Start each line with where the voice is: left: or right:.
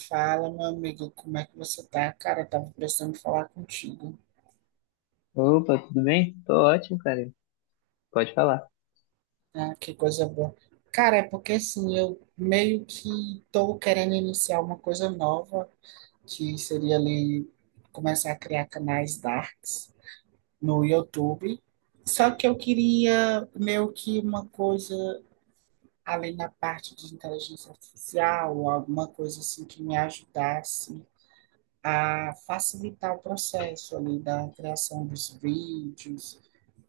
right: Fala, meu amigo, como é que você tá? Cara, eu tava precisando falar contigo.
left: Opa, tudo bem? Tô ótimo, cara. Pode falar.
right: Ah, que coisa boa. Cara, é porque assim, eu meio que tô querendo iniciar uma coisa nova, que seria ali começar a criar canais darks no YouTube. Só que eu queria meio que uma coisa além na parte de inteligência artificial, alguma coisa assim que me ajudasse a facilitar o processo ali da criação dos vídeos.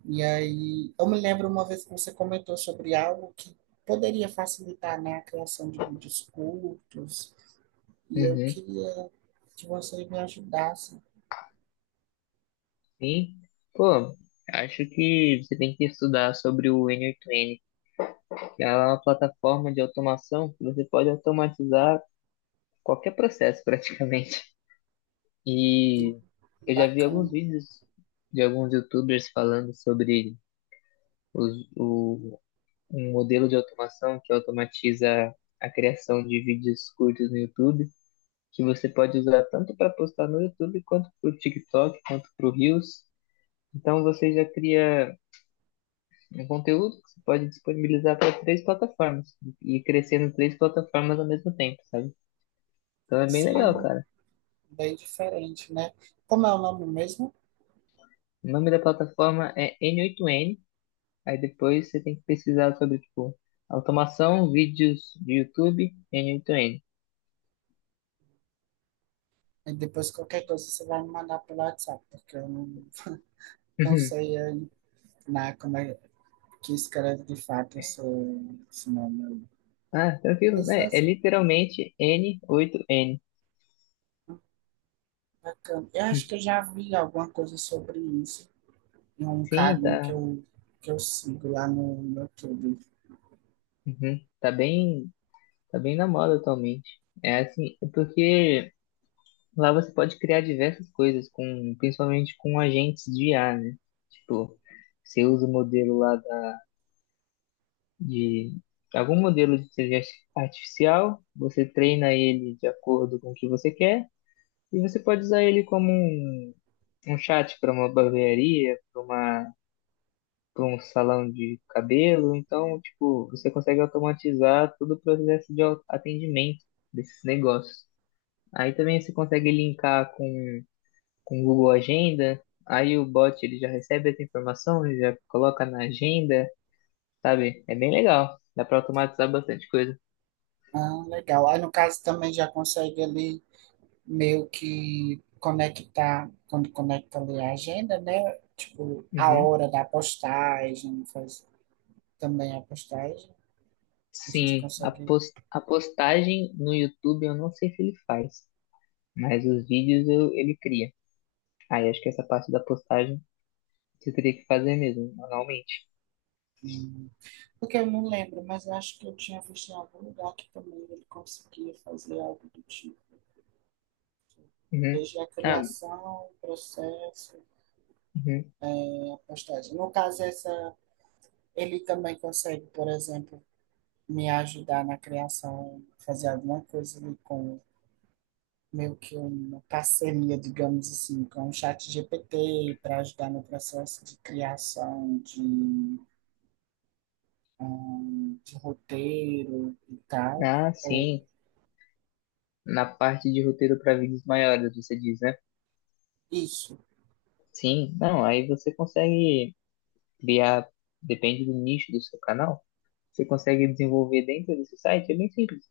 right: E aí, eu me lembro uma vez que você comentou sobre algo que poderia facilitar, né, a criação de vídeos curtos, e eu
left: Uhum.
right: queria que você me ajudasse.
left: Sim. Pô, acho que você tem que estudar sobre o N8N, que ela é uma plataforma de automação que você pode automatizar qualquer processo praticamente.
right: E
left: E eu já vi alguns
right: bacana.
left: vídeos de alguns YouTubers falando sobre os- o, um modelo de automação que automatiza a criação de vídeos curtos no YouTube, que você pode usar tanto para postar no YouTube, quanto para o TikTok, quanto para o Reels. Então você já cria um conteúdo que você pode disponibilizar para três plataformas e crescer em três plataformas ao mesmo tempo, sabe? Então é bem legal,
right: Sim,
left: cara.
right: bem diferente, né? Como é o nome mesmo?
left: O nome da plataforma é N8N, aí depois você tem que pesquisar sobre, tipo, automação, vídeos de YouTube, N8N.
right: E depois qualquer coisa você vai me mandar pelo WhatsApp, porque eu não, não sei aí, né, como é que escreve de fato esse nome aí.
left: Ah, tranquilo,
right: Mas,
left: né? É
right: nossa,
left: literalmente N8N.
right: bacana. Eu acho que eu já vi alguma coisa sobre isso. É um
left: Sim,
right: carinha
left: tá.
right: que eu sigo lá no YouTube.
left: Uhum. Tá bem. Tá bem na moda atualmente. É assim, é porque lá você pode criar diversas coisas, principalmente com agentes de IA, né? Tipo, você usa o modelo lá de algum modelo de inteligência artificial, você treina ele de acordo com o que você quer, e você pode usar ele como um chat para uma barbearia, para um salão de cabelo. Então, tipo, você consegue automatizar todo o processo de atendimento desses negócios. Aí também você consegue linkar com o Google Agenda, aí o bot ele já recebe essa informação, ele já coloca na agenda, sabe? É bem legal, dá para automatizar bastante coisa.
right: Ah, legal. Aí, no caso, também já consegue ali meio que conectar, quando conecta ali a agenda, né? Tipo, a
left: Uhum.
right: hora da postagem, faz também a postagem, a gente
left: Sim,
right: consegue.
left: a postagem no YouTube eu não sei se ele faz, mas os vídeos ele cria. Aí acho que essa parte da postagem você teria que fazer mesmo, manualmente.
right: Hum, porque eu não lembro, mas eu acho que eu tinha visto em algum lugar que também ele conseguia fazer algo do tipo.
left: Uhum.
right: Desde a
left: Ah,
right: criação, o processo,
left: uhum.
right: a postagem. No caso, essa, ele também consegue, por exemplo, me ajudar na criação, fazer alguma coisa ali com meio que uma parceria, digamos assim, com o chat GPT para ajudar no processo de criação de roteiro e tal,
left: Ah,
right: ou
left: sim, na parte de roteiro para vídeos maiores, você diz, né?
right: isso,
left: Sim, não, aí você consegue criar, depende do nicho do seu canal, você consegue desenvolver dentro desse site, é bem simples.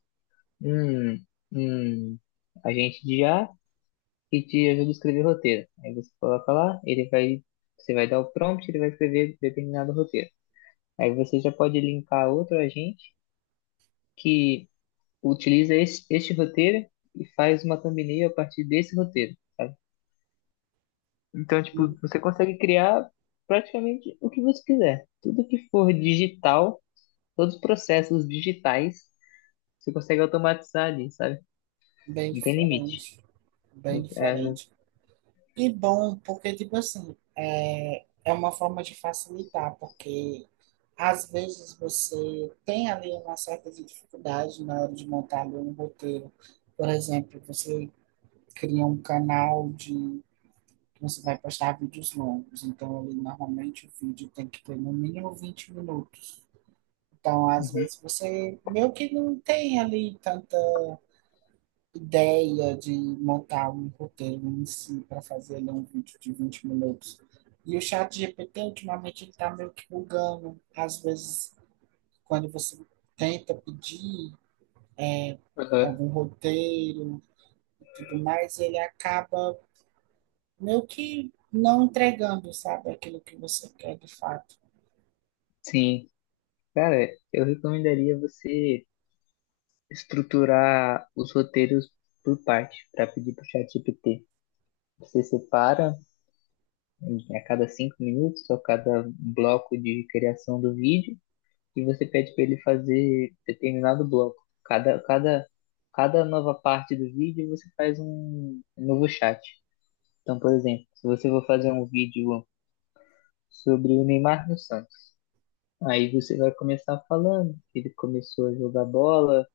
left: Hum, hum, agente de IA que te ajuda a escrever roteiro. Aí você coloca lá, ele vai, você vai dar o prompt, ele vai escrever determinado roteiro. Aí você já pode linkar outro agente que utiliza este roteiro e faz uma thumbnail a partir desse roteiro, sabe? Então, tipo,
right: hum,
left: você consegue criar praticamente o que você quiser. Tudo que for digital Todos os processos digitais você consegue automatizar ali, sabe?
right: bem
left: Não tem limite.
right: diferente, bem
left: É.
right: diferente. E bom, porque, tipo assim, é uma forma de facilitar, porque às vezes você tem ali uma certa dificuldade na hora de montar ali um roteiro. Por exemplo, você cria um canal de que você vai postar vídeos longos, então ali normalmente o vídeo tem que ter no mínimo 20 minutos. Então, às
left: Uhum.
right: vezes você meio que não tem ali tanto ideia de montar um roteiro em si para fazer ali um vídeo de 20 minutos. E o chat GPT, ultimamente, ele está meio que bugando. Às vezes, quando você tenta pedir é,
left: Aham.
right: algum roteiro e tudo mais, ele acaba meio que não entregando, sabe, aquilo que você quer de fato.
left: Sim. Cara, eu recomendaria você estruturar os roteiros por parte, para pedir para o ChatGPT. Você separa a cada 5 minutos ou cada bloco de criação do vídeo e você pede para ele fazer determinado bloco. Cada, cada, cada nova parte do vídeo você faz um novo chat. Então, por exemplo, se você for fazer um vídeo sobre o Neymar no Santos, aí você vai começar falando que ele começou a jogar bola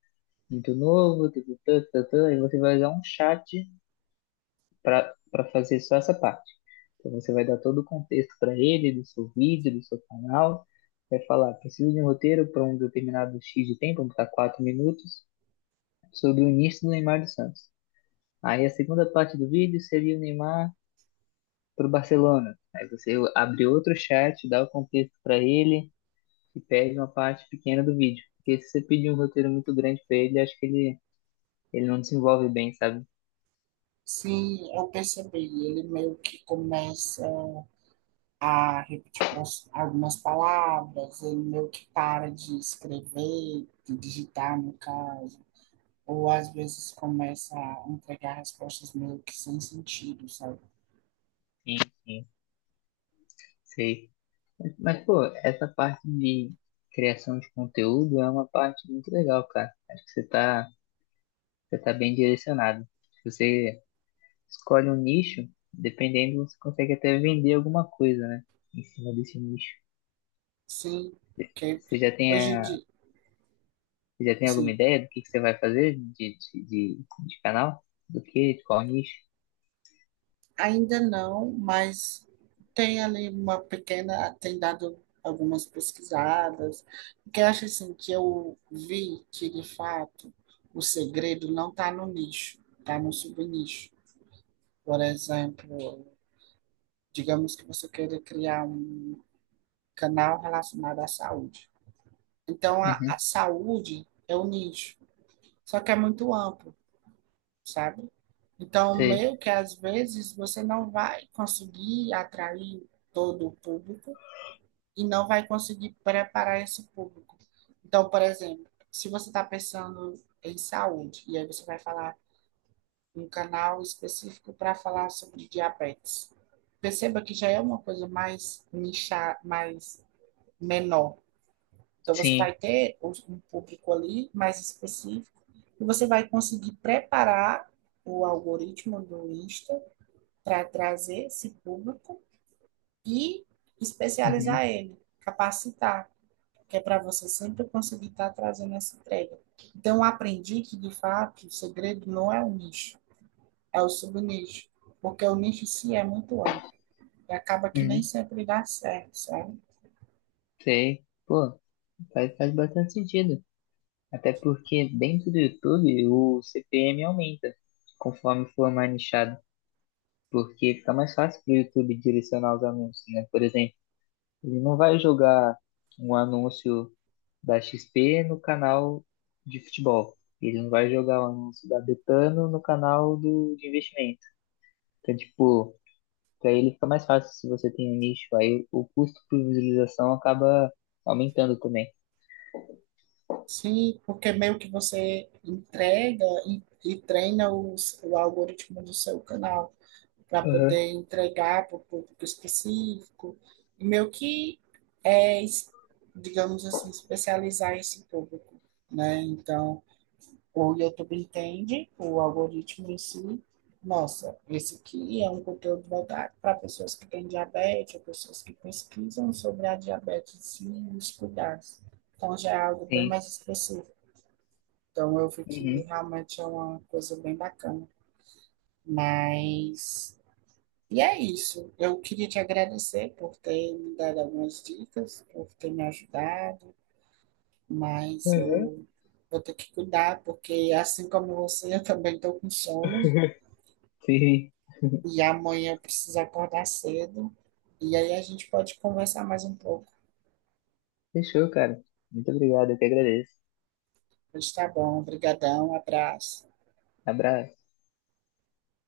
left: muito novo, tututã, tututã, aí você vai usar um chat para fazer só essa parte. Então, você vai dar todo o contexto para ele, do seu vídeo, do seu canal, vai falar, preciso de um roteiro para um determinado X de tempo, vamos botar 4 minutos, sobre o início do Neymar do Santos. Aí a segunda parte do vídeo seria o Neymar pro Barcelona. Aí você abre outro chat, dá o contexto para ele e pede uma parte pequena do vídeo. Porque se você pedir um roteiro muito grande para ele, acho que ele não desenvolve bem, sabe?
right: Sim, eu percebi. Ele meio que começa a repetir pras- algumas palavras, ele meio que para de escrever, de digitar, no caso, ou às vezes começa a entregar respostas meio que sem sentido, sabe?
left: Sim, sei. Mas, pô, essa parte de criação de conteúdo é uma parte muito legal, cara. Acho que você tá bem direcionado. Se você escolhe um nicho, dependendo, você consegue até vender alguma coisa, né? Em cima desse nicho.
right: Sim, porque
left: Você já tem
right: hoje em
left: a,
right: dia,
left: Você já tem alguma
right: assim,
left: ideia do que você vai fazer de canal? Do que? De qual nicho?
right: ainda não, mas tem ali uma pequena, tem dado algumas pesquisadas, porque eu acho assim que eu vi que, de fato, o segredo não está no nicho, está no subnicho. Por exemplo, digamos que você queira criar um canal relacionado à saúde. Então, a
left: Uhum,
right: saúde é o nicho, só que é muito amplo, sabe? Então,
left: sei.
right: meio que às vezes você não vai conseguir atrair todo o público e não vai conseguir preparar esse público. Então, por exemplo, se você está pensando em saúde, e aí você vai falar um canal específico para falar sobre diabetes. Perceba que já é uma coisa mais nichar, mais menor. Então você
left: Sim.
right: vai ter um público ali mais específico e você vai conseguir preparar o algoritmo do Insta para trazer esse público e
left: Uhum,
right: especializar ele, capacitar, que é para você sempre conseguir estar tá trazendo essa entrega. Então eu aprendi que de fato o segredo não é o nicho, é o subnicho, porque o nicho em si é muito amplo e acaba que nem
left: uhum,
right: sempre dá certo, sabe?
left: sei. Pô, faz bastante sentido. Até porque dentro do YouTube o CPM aumenta conforme for mais nichado. Porque fica mais fácil pro YouTube direcionar os anúncios, né? Por exemplo, ele não vai jogar um anúncio da XP no canal de futebol. Ele não vai jogar um anúncio da Betano no canal de investimento. Então, tipo, para ele fica mais fácil se você tem um nicho, aí o custo por visualização acaba aumentando também.
right: Sim, porque meio que você entrega e treina o algoritmo do seu canal para
left: Aham.
right: poder entregar para o público específico e meio que é, es- digamos assim, especializar esse público, né? Então, o YouTube entende, o algoritmo em si, nossa, esse aqui é um conteúdo voltado para pessoas que têm diabetes, ou pessoas que pesquisam sobre a diabetes si e os cuidados. Então, já é algo bem
left: Sim.
right: mais específico. Então, eu vi que
left: Uhum.
right: realmente é uma coisa bem bacana. Mas, e é isso. Eu queria te agradecer por ter me dado algumas dicas, por ter me ajudado, mas
left: Aham.
right: eu vou ter que cuidar, porque assim como você, eu também estou com sono.
left: Sim.
right: E amanhã eu preciso acordar cedo. E aí a gente pode conversar mais um pouco.
left: Fechou, cara. Muito obrigado, eu que agradeço.
right: Mas tá bom. Obrigadão. Abraço.
left: Abraço.